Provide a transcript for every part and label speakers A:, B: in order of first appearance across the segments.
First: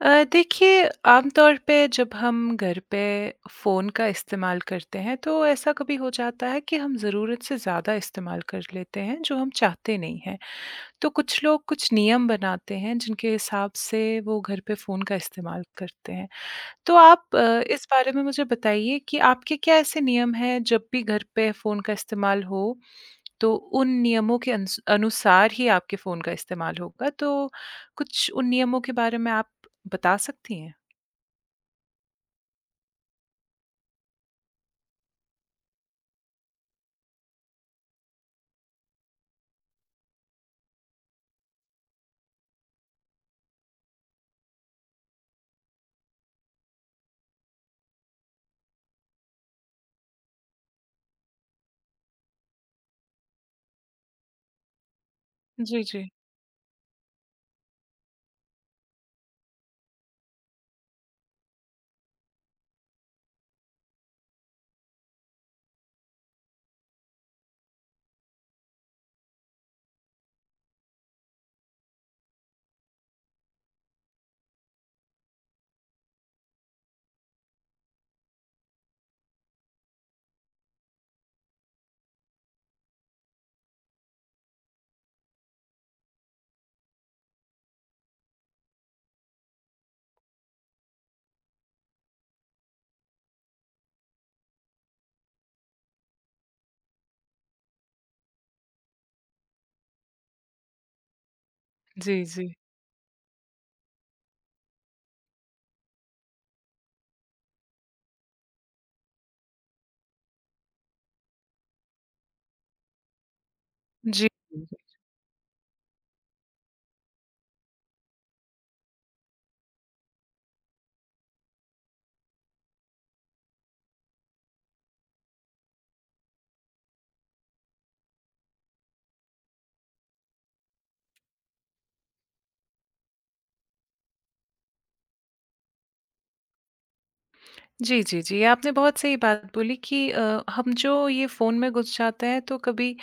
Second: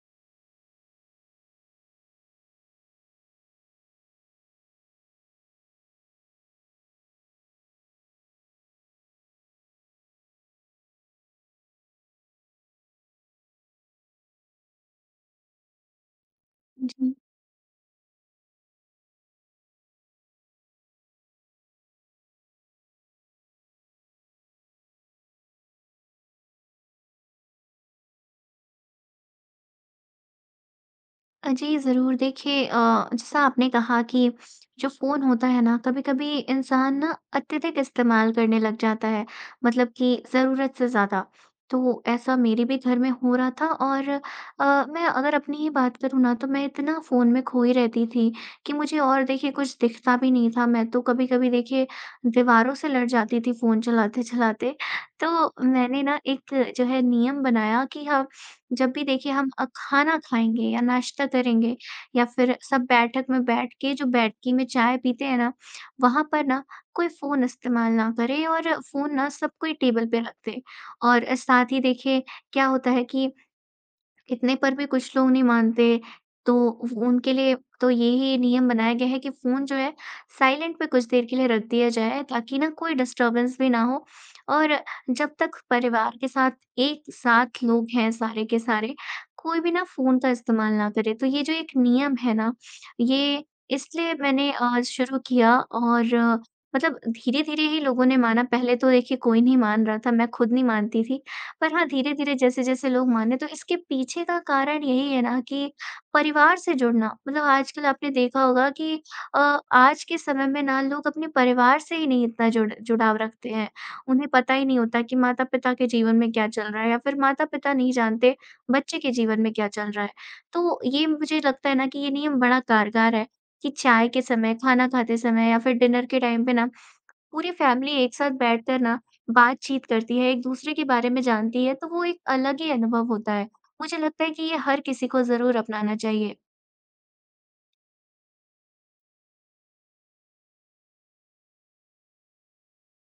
A: देखिए आमतौर पे जब हम घर पे फ़ोन का इस्तेमाल करते हैं तो ऐसा कभी हो जाता है कि हम ज़रूरत से ज़्यादा इस्तेमाल कर लेते हैं जो हम चाहते नहीं हैं। तो कुछ लोग कुछ नियम बनाते हैं जिनके हिसाब से वो घर पे फ़ोन का इस्तेमाल करते हैं। तो
B: जी।
A: आप इस बारे में मुझे बताइए कि आपके क्या ऐसे नियम हैं जब भी घर पे फ़ोन का इस्तेमाल हो तो उन नियमों के अनुसार ही आपके फ़ोन का इस्तेमाल होगा, तो कुछ उन नियमों के बारे में आप बता सकती हैं?
B: जी, ज़रूर देखिए, जैसा आपने कहा कि जो फ़ोन होता है ना, कभी-कभी इंसान ना अत्यधिक इस्तेमाल करने लग जाता है, मतलब कि ज़रूरत से ज़्यादा। तो ऐसा मेरे भी घर में हो रहा था, और मैं अगर अपनी ही बात करूँ ना, तो मैं इतना फ़ोन में खोई रहती थी कि मुझे, और देखिए, कुछ दिखता भी नहीं था। मैं तो कभी-कभी देखिए दीवारों से लड़ जाती थी फ़ोन चलाते-चलाते। तो
A: जी,
B: मैंने
A: जी।
B: ना एक जो है नियम बनाया कि हम जब भी देखिए हम खाना खाएँगे या नाश्ता करेंगे, या फिर सब बैठक में बैठ के जो बैठकी में चाय पीते हैं ना, वहाँ पर ना कोई फ़ोन इस्तेमाल ना करे और फ़ोन ना सब कोई टेबल पे रख दे। और साथ ही देखिए क्या होता है कि इतने पर भी कुछ लोग नहीं मानते, तो उ उनके लिए तो यही नियम बनाया गया है कि फ़ोन जो है साइलेंट पे कुछ देर के लिए रख दिया जाए, ताकि ना कोई डिस्टर्बेंस भी ना हो। और जब तक परिवार के साथ एक साथ लोग हैं सारे के सारे, कोई भी ना फ़ोन का इस्तेमाल ना करे। तो ये जो एक नियम है ना, ये इसलिए मैंने शुरू किया। और मतलब धीरे-धीरे ही लोगों ने माना। पहले तो देखिए कोई नहीं मान रहा था, मैं खुद नहीं मानती थी। पर हाँ,
A: जी,
B: धीरे-धीरे
A: जी।
B: जैसे-जैसे लोग माने, तो इसके पीछे का कारण यही है ना कि परिवार से जुड़ना। मतलब आजकल आपने देखा होगा कि अ, आज के समय में ना लोग अपने परिवार से ही नहीं इतना जुड़ाव रखते हैं।
A: जी।
B: उन्हें पता ही नहीं होता कि माता-पिता के जीवन में क्या चल रहा है, या फिर माता-पिता नहीं जानते बच्चे के जीवन में क्या चल रहा है। तो ये मुझे लगता है ना कि ये नियम बड़ा कारगर है, कि चाय के समय, खाना खाते समय, या फिर डिनर के टाइम पे ना पूरी फैमिली एक साथ बैठकर ना बातचीत करती है, एक-दूसरे के बारे में जानती है, तो वो एक अलग ही अनुभव होता है। मुझे लगता है कि ये हर किसी को ज़रूर अपनाना चाहिए।
A: जी, जी, जी। आपने बहुत सही बात बोली कि हम जो ये फ़ोन में घुस जाते हैं तो कभी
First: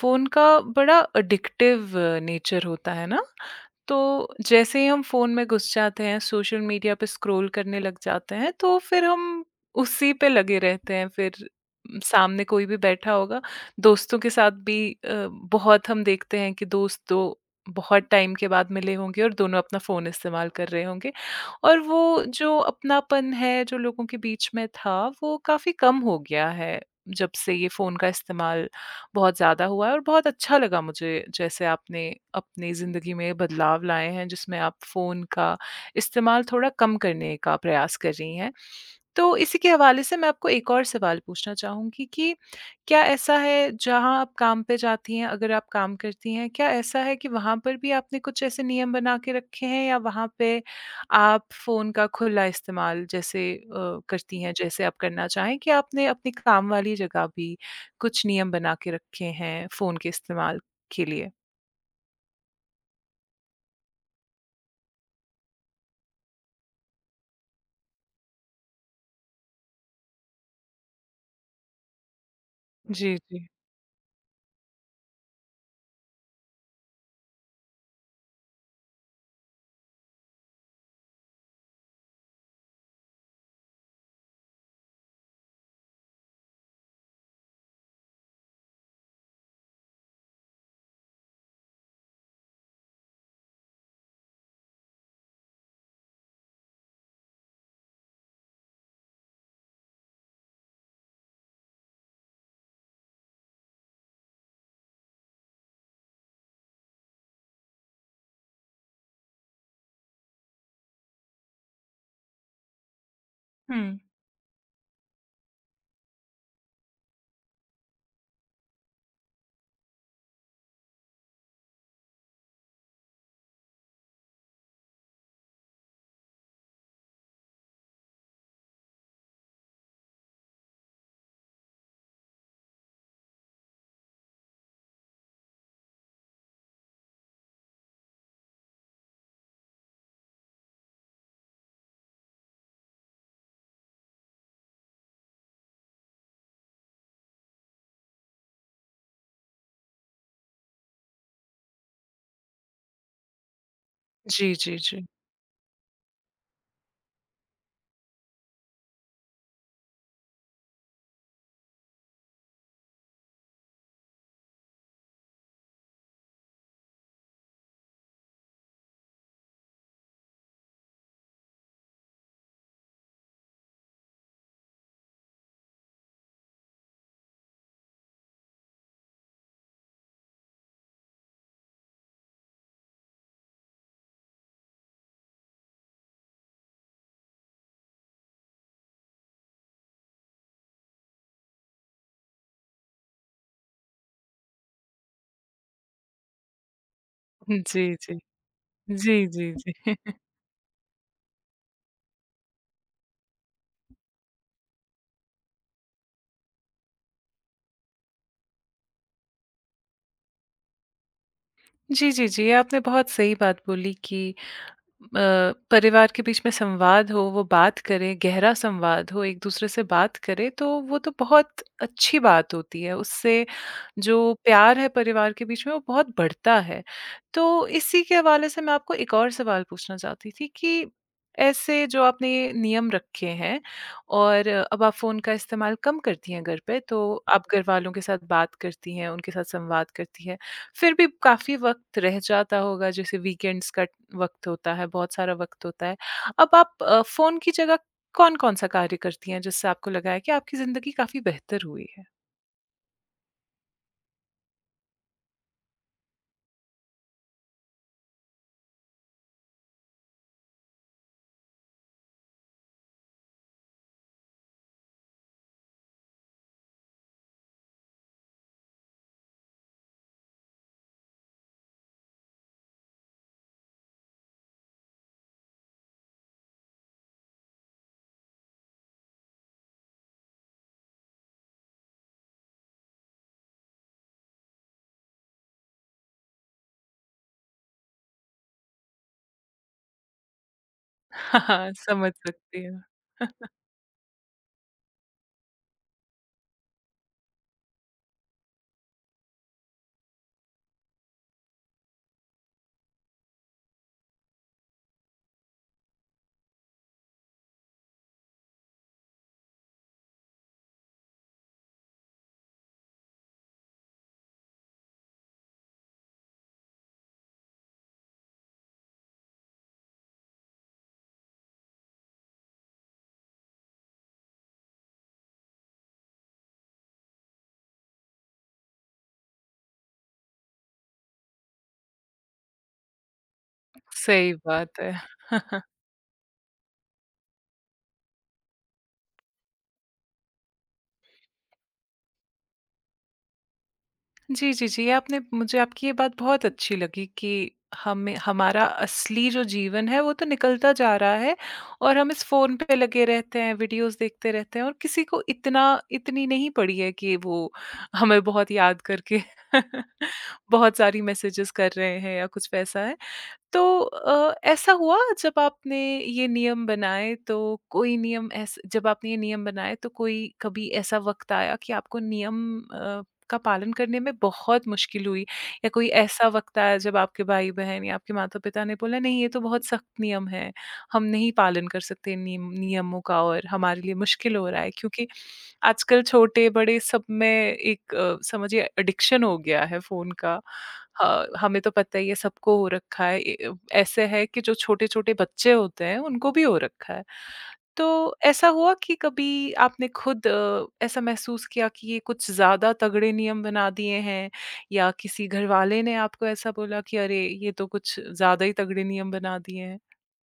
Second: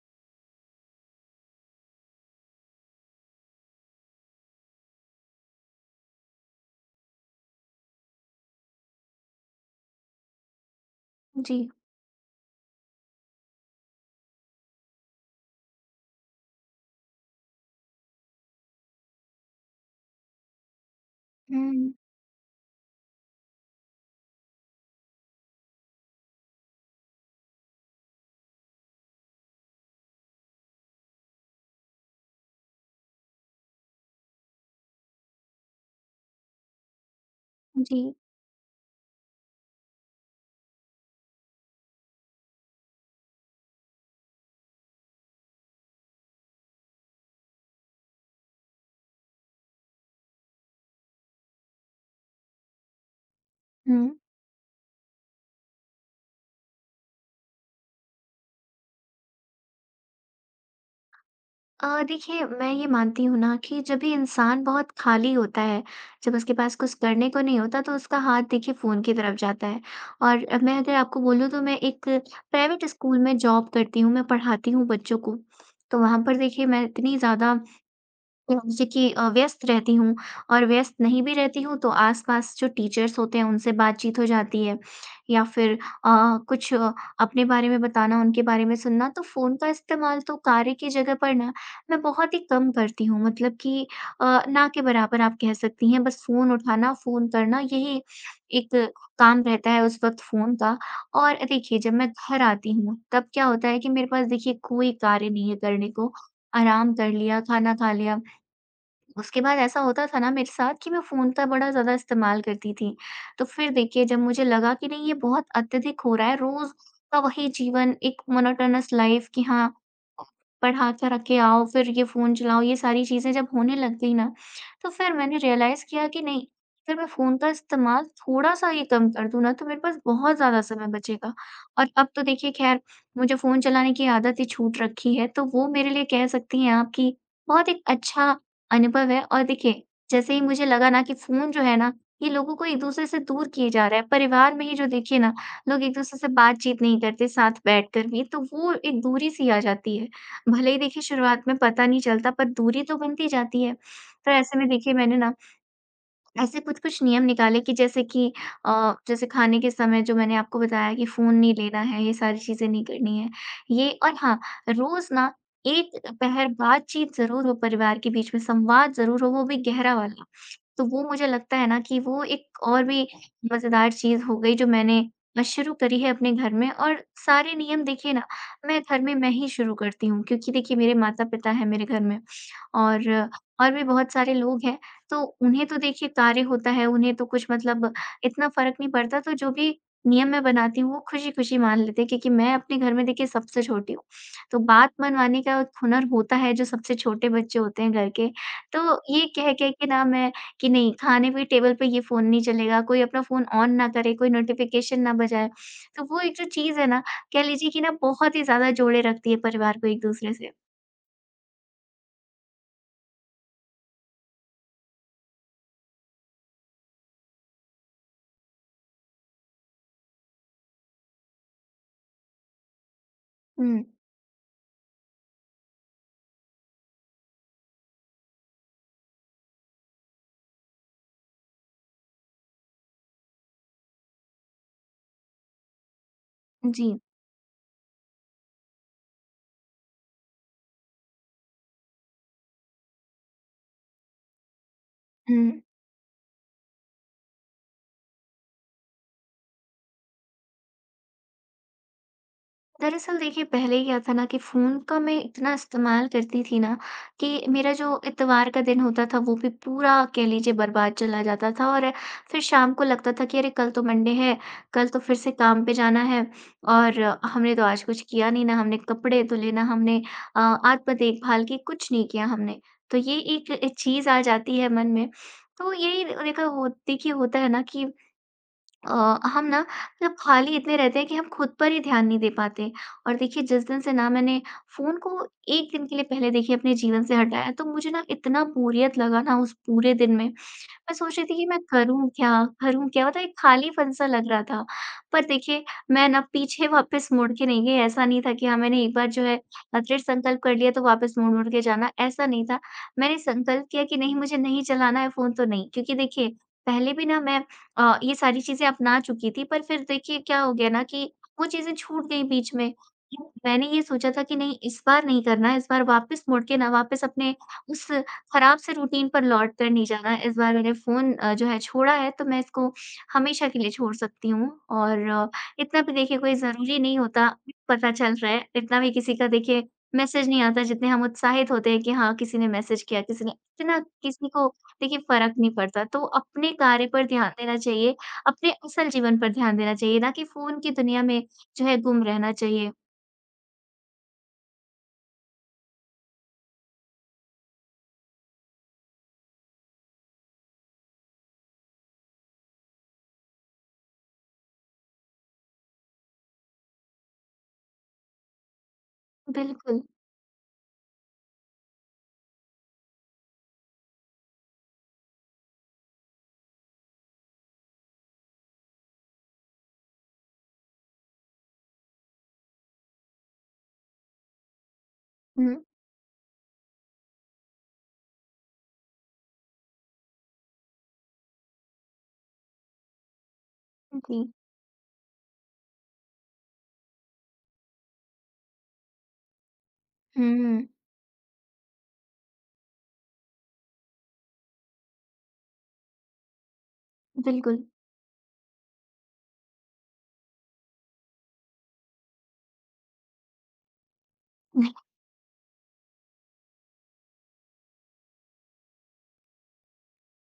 A: फ़ोन का बड़ा एडिक्टिव नेचर होता है ना? तो जैसे ही हम फ़ोन में घुस जाते हैं, सोशल मीडिया पे स्क्रॉल करने लग जाते हैं, तो फिर हम उसी पे लगे रहते हैं। फिर
B: जी।
A: सामने कोई भी बैठा होगा, दोस्तों के साथ भी अ, बहुत हम देखते हैं कि दोस्त तो बहुत टाइम के बाद मिले होंगे और दोनों अपना फ़ोन इस्तेमाल कर रहे होंगे और
B: हुँ।
A: वो जो अपनापन है, जो लोगों के बीच में था, वो काफ़ी कम हो गया है, जब से ये फ़ोन का इस्तेमाल बहुत ज़्यादा हुआ है और बहुत अच्छा लगा मुझे जैसे आपने अपनी ज़िंदगी में बदलाव लाए हैं जिसमें आप फ़ोन का इस्तेमाल थोड़ा कम करने का प्रयास
B: जी।
A: कर रही हैं। तो इसी के हवाले से मैं आपको एक और सवाल पूछना चाहूँगी कि क्या ऐसा है जहाँ आप काम पे जाती हैं, अगर आप काम करती हैं, क्या ऐसा है कि वहाँ पर भी आपने कुछ ऐसे नियम बना के रखे हैं या वहाँ पे आप फ़ोन का खुला इस्तेमाल जैसे
B: हुँ।
A: करती हैं जैसे आप करना चाहें कि आपने अपनी काम वाली जगह भी कुछ नियम बना के रखे हैं फ़ोन के इस्तेमाल के लिए?
B: देखिए, मैं ये मानती हूँ ना कि जब भी इंसान बहुत खाली होता है, जब उसके पास कुछ करने को नहीं होता, तो उसका हाथ देखिए फ़ोन की तरफ जाता है। और मैं अगर आपको बोलूँ, तो मैं एक प्राइवेट
A: जी,
B: स्कूल में
A: जी।
B: जॉब करती हूँ, मैं पढ़ाती हूँ बच्चों को। तो वहाँ पर देखिए मैं इतनी ज़्यादा, तो जैसे कि व्यस्त रहती हूँ, और व्यस्त नहीं भी रहती हूँ तो आसपास जो टीचर्स होते हैं उनसे बातचीत हो जाती है, या फिर अ, कुछ अ, अपने बारे में बताना, उनके बारे में सुनना। तो फ़ोन का इस्तेमाल तो कार्य की जगह पर ना मैं बहुत ही कम करती हूँ, मतलब कि ना के बराबर, आप कह सकती हैं। बस फ़ोन उठाना, फ़ोन करना, यही एक काम रहता है उस वक़्त फ़ोन का। और देखिए जब मैं घर आती हूँ, तब क्या होता है कि मेरे पास देखिए कोई कार्य नहीं है करने को। आराम कर लिया, खाना खा लिया, उसके बाद ऐसा होता था ना मेरे साथ कि मैं फ़ोन का बड़ा ज़्यादा इस्तेमाल करती थी। तो फिर
A: हुँ।
B: देखिए जब मुझे लगा कि नहीं, ये बहुत अत्यधिक हो रहा है, रोज़ का वही जीवन, एक मोनोटोनस लाइफ़, कि हाँ, पढ़ा कर के आओ, फिर ये फ़ोन चलाओ, ये सारी चीज़ें जब होने लग गई ना, तो फिर मैंने रियलाइज़ किया कि नहीं, अगर मैं फ़ोन का इस्तेमाल थोड़ा-सा ही कम कर दूँ ना, तो मेरे पास बहुत ज़्यादा समय बचेगा। और अब तो देखिए ख़ैर मुझे फ़ोन चलाने की आदत ही छूट रखी है, तो वो मेरे लिए, कह सकती हैं आप कि, बहुत एक अच्छा अनुभव है। और देखिए, जैसे ही मुझे लगा ना कि फ़ोन जो है ना, ये लोगों को एक-दूसरे से दूर किए जा रहा है। परिवार में ही जो देखिए ना, लोग एक-दूसरे से बातचीत नहीं करते साथ बैठकर भी, तो वो एक दूरी-सी आ जाती है। भले ही देखिए शुरुआत में पता नहीं चलता, पर दूरी तो बनती जाती है। तो
A: जी,
B: ऐसे में
A: जी,
B: देखिए
A: जी।
B: मैंने ना ऐसे कुछ-कुछ नियम निकाले, कि जैसे कि जैसे खाने के समय, जो मैंने आपको बताया कि फ़ोन नहीं लेना है, ये सारी चीज़ें नहीं करनी है, ये। और हाँ, रोज़ ना एक पहर बातचीत ज़रूर हो परिवार के बीच में, संवाद ज़रूर हो, वो भी गहरा वाला। तो वो मुझे लगता है ना कि वो एक और भी मज़ेदार चीज़ हो गई जो मैंने शुरू करी है अपने घर में। और सारे नियम देखिए ना, मैं घर में, मैं ही शुरू करती हूँ, क्योंकि देखिए मेरे माता-पिता हैं मेरे घर में, और और भी बहुत सारे लोग हैं। तो उन्हें तो देखिए कार्य होता है, उन्हें तो कुछ मतलब इतना फ़र्क नहीं पड़ता। तो जो भी नियम मैं बनाती हूँ, वो खुशी-खुशी मान लेते हैं, क्योंकि मैं अपने घर में देखिए सबसे छोटी हूँ। तो बात मनवाने का एक हुनर होता है, जो सबसे छोटे बच्चे
A: जी,
B: होते हैं घर
A: जी।
B: के। तो
A: जी,
B: ये
A: जी,
B: कह-कह
A: जी।
B: के ना मैं, कि नहीं, खाने पे टेबल पे ये फ़ोन नहीं चलेगा, कोई अपना फ़ोन ऑन ना करे, कोई नोटिफ़िकेशन ना बजाए। तो वो एक जो चीज़ है ना, कह लीजिए कि ना, बहुत ही ज़्यादा जोड़े रखती है परिवार को एक-दूसरे से।
A: जी, जी, जी, आपने बहुत सही बात बोली कि परिवार के बीच में संवाद हो, वो बात करें, गहरा संवाद हो, एक-दूसरे से बात करें, तो वो तो बहुत अच्छी बात होती है। उससे
B: हुँ,
A: जो प्यार है परिवार के बीच में वो बहुत बढ़ता है। तो इसी के हवाले से मैं आपको एक और सवाल पूछना चाहती थी कि ऐसे जो आपने ये नियम रखे हैं और अब आप फ़ोन का इस्तेमाल कम करती हैं घर पे,
B: जी।
A: तो आप घरवालों के साथ बात करती हैं, उनके साथ संवाद करती हैं। फिर भी काफ़ी वक़्त रह जाता होगा जैसे वीकेंड्स का वक़्त होता है, बहुत सारा
B: हुँ।
A: वक़्त होता है। अब आप फ़ोन की जगह कौन-कौन सा कार्य करती हैं जिससे आपको लगा है कि आपकी ज़िंदगी काफ़ी बेहतर हुई है?
B: दरअसल देखिए पहले क्या था ना कि फ़ोन का मैं इतना इस्तेमाल करती थी ना, कि मेरा जो इतवार का दिन होता था, वो भी पूरा, कह लीजिए, बर्बाद चला जाता था। और फिर शाम को लगता था कि अरे, कल तो मंडे है, कल तो फिर से काम पे जाना है, और हमने तो आज कुछ किया नहीं, ना हमने कपड़े धुले, ना हमने आत्म देखभाल की, कुछ नहीं किया हमने। तो ये एक चीज़ आ जाती है मन में। तो यही देखा हो देखिए होता है ना कि अ, हम ना, मतलब, खाली इतने रहते हैं कि हम खुद पर ही ध्यान नहीं दे पाते। और देखिए जिस दिन से ना मैंने फ़ोन को 1 दिन के लिए पहले देखिए अपने जीवन से हटाया, तो मुझे ना इतना बोरियत लगा ना, उस पूरे दिन में मैं सोच रही थी कि मैं
A: हाँ,
B: करूँ
A: समझ
B: क्या?
A: सकती हूँ।
B: करूँ क्या? मतलब एक खालीपन-सा लग रहा था। पर देखिए मैं ना पीछे वापस मुड़ के नहीं गई। ऐसा नहीं था कि हाँ, मैंने एक बार जो है दृढ़ संकल्प कर लिया, तो वापस मुड़-मुड़ के जाना, ऐसा नहीं था। मैंने संकल्प किया कि नहीं, मुझे नहीं चलाना है फ़ोन तो नहीं, क्योंकि देखिए पहले भी ना मैं ये सारी चीज़ें अपना चुकी थी, पर फिर देखिए क्या हो गया ना कि वो चीज़ें छूट गई बीच में। मैंने ये सोचा था कि नहीं, इस बार नहीं करना है, इस बार वापस मुड़ के ना, वापस अपने उस खराब से रूटीन पर लौट कर नहीं जाना। इस बार मैंने फ़ोन जो है छोड़ा है, तो मैं इसको हमेशा के लिए छोड़ सकती हूँ। और इतना भी देखिए कोई ज़रूरी नहीं होता, पता चल रहा है। इतना भी किसी का देखिए मैसेज नहीं आता, जितने हम उत्साहित होते हैं कि हाँ, किसी ने मैसेज किया, किसी ने। इतना किसी
A: सही
B: को
A: बात है।
B: देखिए फ़र्क नहीं पड़ता। तो अपने कार्य पर ध्यान देना चाहिए, अपने असल जीवन पर ध्यान देना चाहिए, ना कि फ़ोन की दुनिया में जो है गुम रहना चाहिए।
A: जी, जी, जी, आपने मुझे आपकी ये बात बहुत अच्छी लगी कि हमें हमारा असली जो जीवन है वो तो निकलता जा रहा है और हम इस फ़ोन पे लगे रहते हैं, वीडियोज़ देखते रहते हैं और किसी को इतना इतनी नहीं पड़ी है कि वो हमें बहुत याद करके
B: बिल्कुल।
A: बहुत सारी मैसेजेस कर रहे हैं या कुछ वैसा है। तो ऐसा हुआ जब आपने ये नियम बनाए तो कोई नियम ऐस जब आपने ये नियम बनाए तो कोई कभी ऐसा वक़्त आया कि आपको नियम का पालन करने में बहुत मुश्किल हुई
B: हुँ,
A: या कोई ऐसा वक़्त आया जब आपके भाई-बहन या आपके माता-पिता ने बोला नहीं ये तो बहुत सख़्त नियम है, हम नहीं पालन कर सकते इन नियमों का और हमारे लिए
B: जी।
A: मुश्किल हो रहा है क्योंकि आजकल छोटे-बड़े सब में एक समझिए एडिक्शन हो गया है फ़ोन का।
B: हुँ,
A: ह हमें तो पता ही है सबको हो रखा है। ए ऐसे है कि जो छोटे-छोटे बच्चे होते हैं उनको भी हो रखा है।
B: बिल्कुल।
A: तो ऐसा हुआ कि कभी आपने खुद ऐसा महसूस किया कि ये कुछ ज़्यादा तगड़े नियम बना दिए हैं या किसी घरवाले ने आपको ऐसा बोला कि अरे! ये तो कुछ ज़्यादा ही तगड़े नियम बना दिए हैं?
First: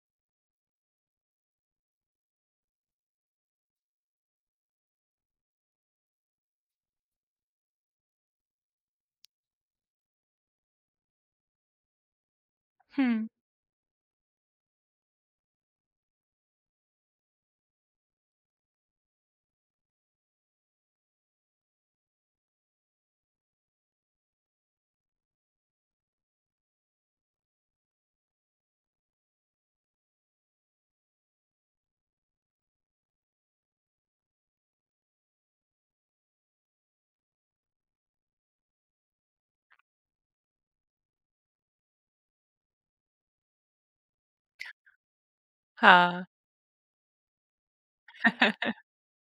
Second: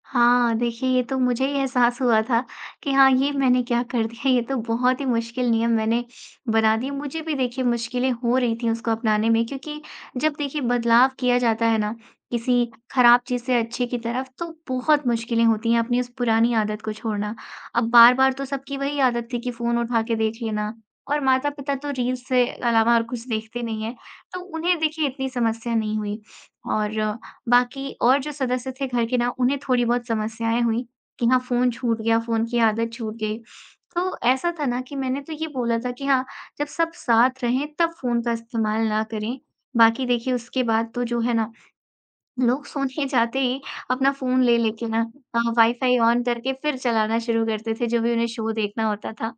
B: हाँ, देखिए, ये तो मुझे ही एहसास हुआ था कि हाँ, ये मैंने क्या कर दिया, ये तो बहुत ही मुश्किल नियम मैंने बना दिए। मुझे भी देखिए मुश्किलें हो रही थी उसको अपनाने में, क्योंकि जब देखिए बदलाव किया जाता है ना, किसी
A: हुँ।
B: खराब चीज़ से अच्छे की तरफ, तो बहुत मुश्किलें होती हैं अपनी उस पुरानी आदत को छोड़ना। अब बार-बार तो सबकी वही आदत थी कि फ़ोन उठा के देख लेना, और माता-पिता तो रील्स से अलावा और कुछ देखते नहीं हैं, तो उन्हें देखिए इतनी समस्या नहीं हुई। और बाकी और जो सदस्य थे घर के ना, उन्हें थोड़ी बहुत समस्याएँ हुईं, कि हाँ, फ़ोन छूट गया, फ़ोन की आदत छूट गई। तो ऐसा था ना कि मैंने तो ये बोला था कि हाँ, जब सब साथ रहें तब फ़ोन का इस्तेमाल ना करें। बाकी देखिए उसके बाद तो जो है ना, लोग सोने जाते ही अपना फ़ोन ले लेके ना वाईफ़ाई ऑन
A: हाँ।
B: करके फिर चलाना शुरू करते थे, जो भी उन्हें शो देखना होता था।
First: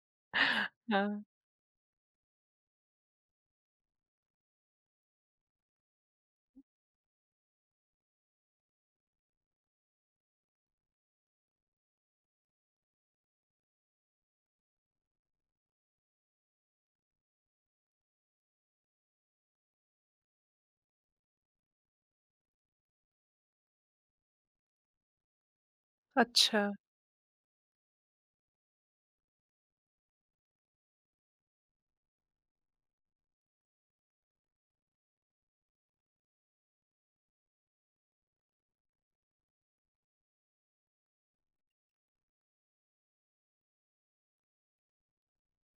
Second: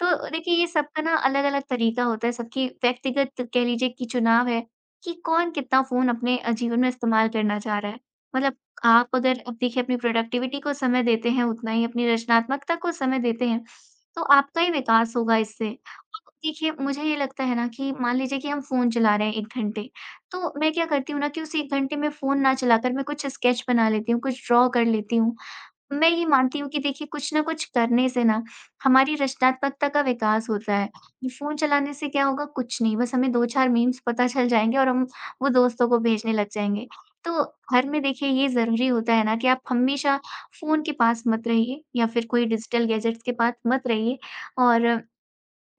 B: तो देखिए ये सबका ना
A: हाँ।
B: अलग-अलग तरीका होता है, सबकी व्यक्तिगत, कह लीजिए कि, चुनाव है कि कौन कितना फ़ोन अपने जीवन में इस्तेमाल करना चाह रहा है। मतलब आप अगर अब देखिए अपनी प्रोडक्टिविटी को समय देते हैं, उतना ही अपनी रचनात्मकता को समय देते हैं, तो आपका ही विकास होगा इससे। अब देखिए मुझे ये लगता है ना कि मान लीजिए कि हम फ़ोन चला रहे हैं 1 घंटे, तो मैं क्या करती हूँ ना कि उस 1 घंटे में फ़ोन ना चलाकर मैं कुछ स्केच बना लेती हूँ, कुछ ड्रॉ कर लेती हूँ। मैं ये मानती
A: अच्छा।
B: हूँ कि देखिए कुछ न कुछ करने से ना हमारी रचनात्मकता का विकास होता है। ये फ़ोन चलाने से क्या होगा? कुछ नहीं, बस हमें 2-4 मीम्स पता चल जाएँगे और हम वो दोस्तों को भेजने लग जाएँगे। तो घर में देखिए ये ज़रूरी होता है ना कि आप हमेशा फ़ोन के पास मत रहिए या फिर कोई डिजिटल गैजेट्स के पास मत रहिए। और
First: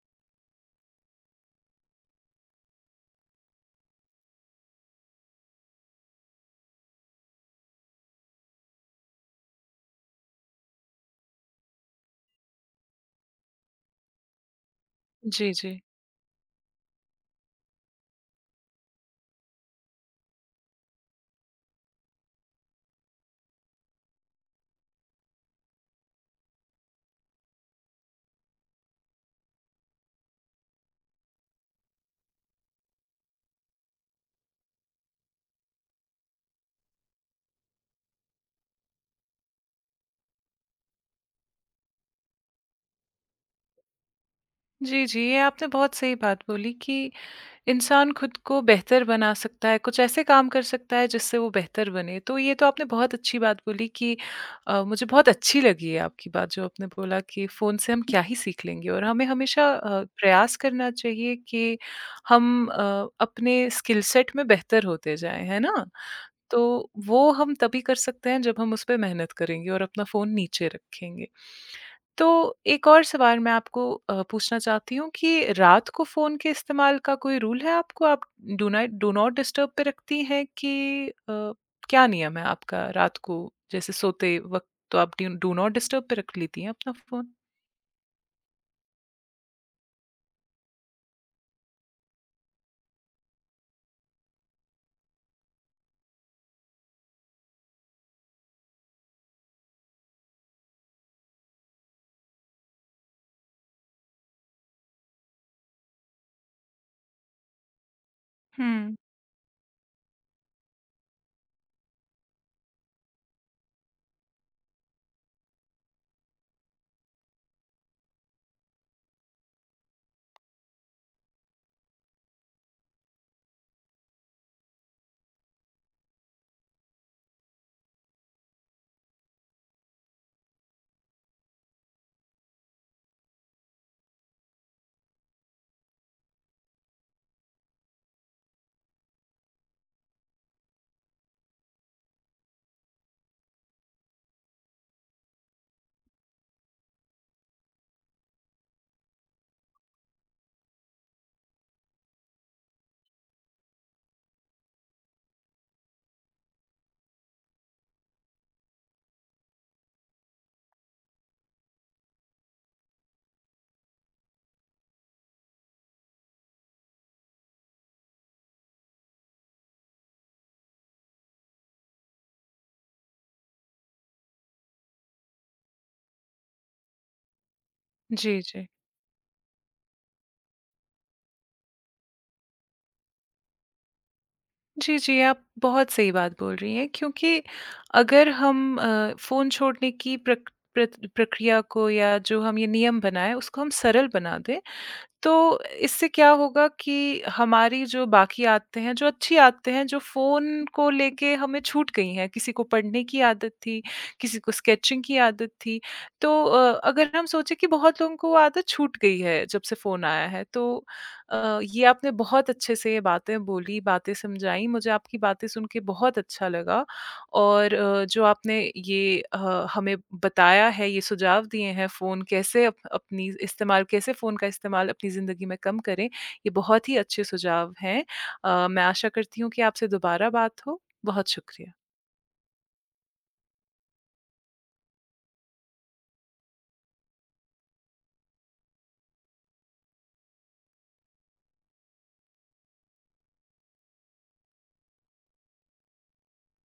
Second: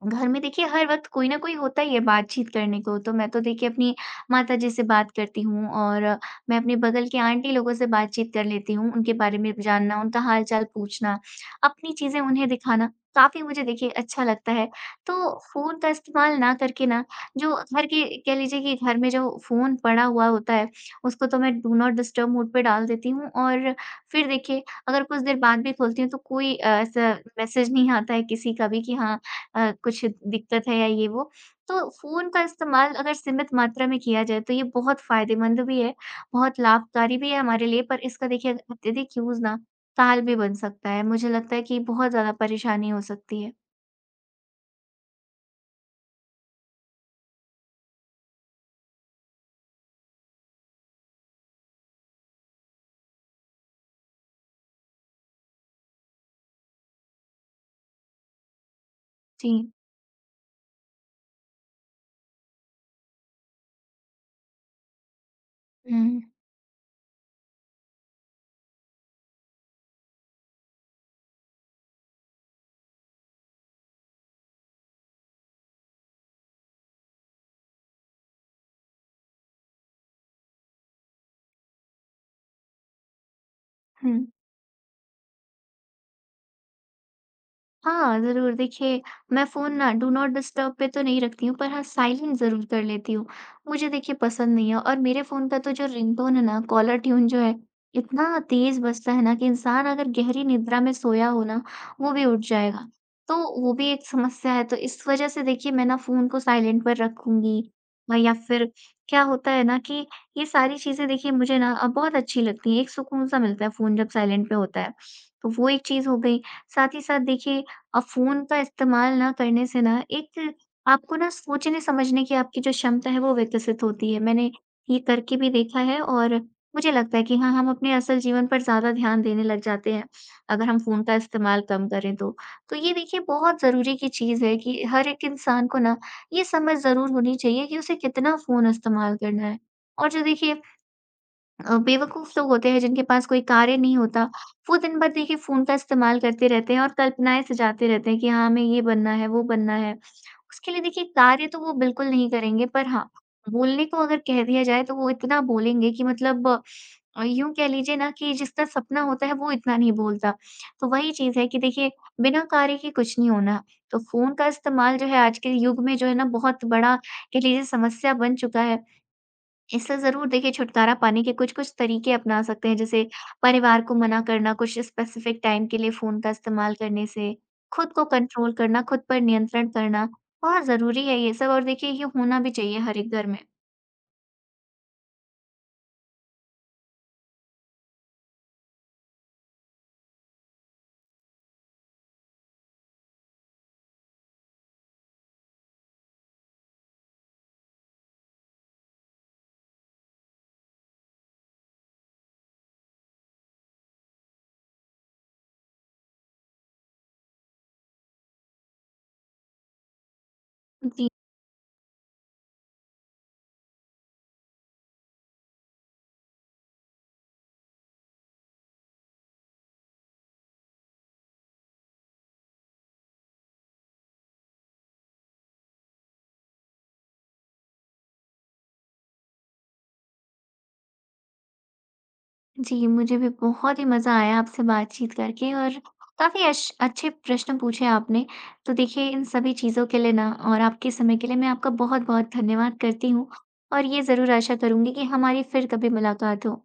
B: घर में देखिए हर वक़्त कोई न कोई होता ही है बातचीत करने को, तो मैं तो देखिए अपनी माताजी से बात करती हूँ और मैं अपने बगल के आंटी लोगों से बातचीत कर लेती हूँ, उनके बारे में जानना, उनका हाल-चाल पूछना, अपनी चीज़ें उन्हें दिखाना, काफ़ी मुझे देखिए अच्छा लगता है। तो
A: जी,
B: फ़ोन
A: जी।
B: का इस्तेमाल ना करके ना, जो घर के कह लीजिए कि घर में जो फ़ोन पड़ा हुआ होता है, उसको तो मैं डू नॉट डिस्टर्ब मोड पे डाल देती हूँ। और फिर देखिए अगर कुछ देर बाद भी खोलती हूँ, तो कोई ऐसा मैसेज नहीं आता है किसी का भी कि हाँ, कुछ दिक्कत है या ये वो। तो फ़ोन का इस्तेमाल अगर सीमित मात्रा में किया जाए तो ये बहुत फ़ायदेमंद भी है, बहुत लाभकारी भी है हमारे लिए पर इसका देखिए अत्यधिक यूज़ ना काल भी बन सकता है। मुझे लगता है कि बहुत ज़्यादा परेशानी हो सकती है।
A: जी, जी। ये आपने बहुत सही बात बोली कि इंसान खुद को बेहतर बना सकता है, कुछ ऐसे काम कर सकता है जिससे वो बेहतर बने। तो ये तो आपने बहुत अच्छी बात बोली कि मुझे बहुत अच्छी लगी है आपकी बात जो आपने बोला कि फ़ोन से हम क्या ही सीख लेंगे और हमें
B: जी।
A: हमेशा प्रयास करना चाहिए कि हम अपने स्किल सेट में बेहतर होते जाएँ, है ना?
B: हुँ,
A: तो वो हम तभी कर सकते हैं जब हम उस पे मेहनत करेंगे और अपना फ़ोन नीचे रखेंगे। तो एक और सवाल मैं आपको पूछना चाहती हूँ कि रात को फ़ोन के इस्तेमाल का कोई रूल है आपको? आप डू नॉट डिस्टर्ब पे रखती हैं कि क्या नियम है आपका रात को जैसे
B: हुँ।
A: सोते वक़्त तो आप ड्यू डू नॉट डिस्टर्ब पे रख लेती हैं अपना फ़ोन?
B: हाँ, ज़रूर। देखिए, मैं फ़ोन ना डू नॉट डिस्टर्ब पे तो नहीं रखती हूँ, पर हाँ, साइलेंट ज़रूर कर लेती हूँ। मुझे देखिए पसंद नहीं है और मेरे फ़ोन का तो जो रिंगटोन है ना, कॉलर ट्यून जो है, इतना तेज़ बजता है ना कि इंसान अगर गहरी निद्रा में सोया हो ना, वो भी उठ जाएगा। तो वो भी एक समस्या है, तो इस वज़ह से देखिए मैं ना फ़ोन को साइलेंट पर रखूँगी। या फिर
A: हुँ।
B: क्या होता है ना कि ये सारी चीज़ें देखिए मुझे ना बहुत अच्छी लगती हैं। एक सुकून-सा मिलता है फ़ोन जब साइलेंट पे होता है, तो वो एक चीज़ हो गई। साथ ही साथ देखिए अब फ़ोन का इस्तेमाल ना करने से ना एक आपको ना सोचने-समझने की आपकी जो क्षमता है वो विकसित होती है। मैंने ये करके भी देखा है और मुझे लगता है कि हाँ, हम अपने असल जीवन पर ज़्यादा ध्यान देने लग जाते हैं, अगर हम फ़ोन का इस्तेमाल कम करें तो। तो ये देखिए बहुत ज़रूरी की चीज़ है कि हर एक इंसान को ना ये समझ ज़रूर होनी चाहिए कि उसे कितना फ़ोन इस्तेमाल करना है। और जो देखिए बेवकूफ़ लोग होते हैं जिनके पास कोई कार्य नहीं होता, वो दिन भर देखिए फ़ोन का इस्तेमाल करते रहते हैं और कल्पनाएँ सजाते रहते हैं कि हाँ, हमें ये बनना है, वो बनना है। उसके लिए देखिए कार्य तो वो बिल्कुल नहीं करेंगे पर हाँ, बोलने को अगर कह दिया जाए तो वो इतना बोलेंगे कि मतलब यूँ कह लीजिए ना कि जिसका सपना होता है वो इतना नहीं बोलता। तो वही चीज़ है कि देखिए बिना कार्य के कुछ नहीं होना। तो फ़ोन का इस्तेमाल जो है आज के युग में जो है ना बहुत बड़ा कह लीजिए समस्या बन चुका है। इससे ज़रूर देखिए छुटकारा पाने के कुछ-कुछ तरीके अपना सकते हैं, जैसे परिवार को मना करना, कुछ स्पेसिफ़िक टाइम के लिए फ़ोन का इस्तेमाल करने से, खुद को
A: जी,
B: कंट्रोल
A: जी।
B: करना, खुद पर नियंत्रण करना, बहुत ज़रूरी है ये सब और देखिए ये होना भी चाहिए हर एक घर में।
A: जी, जी, आप बहुत सही बात बोल रही हैं क्योंकि अगर हम फ़ोन छोड़ने की प्रक्रिया को या जो हम ये नियम बनाएँ उसको हम सरल बना दें, तो इससे क्या होगा कि हमारी जो बाकी आदतें हैं, जो अच्छी आदतें हैं, जो फ़ोन को लेके हमें छूट गई हैं, किसी को पढ़ने की आदत थी, किसी को स्केचिंग की आदत थी। तो अगर हम सोचें कि बहुत लोगों को वो आदत छूट गई है जब से फ़ोन आया है। तो
B: जी,
A: ये आपने बहुत अच्छे से ये बातें बोली, बातें समझाई। मुझे आपकी बातें सुन के बहुत अच्छा लगा। और जो आपने ये हमें बताया है, ये सुझाव दिए हैं फ़ोन कैसे अप अपनी इस्तेमाल कैसे फ़ोन का इस्तेमाल अपनी ज़िंदगी में कम करें, ये बहुत ही अच्छे सुझाव हैं। मैं आशा करती हूँ कि आपसे दोबारा बात हो। बहुत शुक्रिया।
B: जी, मुझे भी बहुत ही मज़ा आया आपसे बातचीत करके और काफ़ी अश अच्छे प्रश्न पूछे आपने। तो देखिए इन सभी चीज़ों के लिए ना और आपके समय के लिए मैं आपका बहुत-बहुत धन्यवाद करती हूँ और ये ज़रूर आशा करूँगी कि हमारी फिर कभी मुलाकात हो।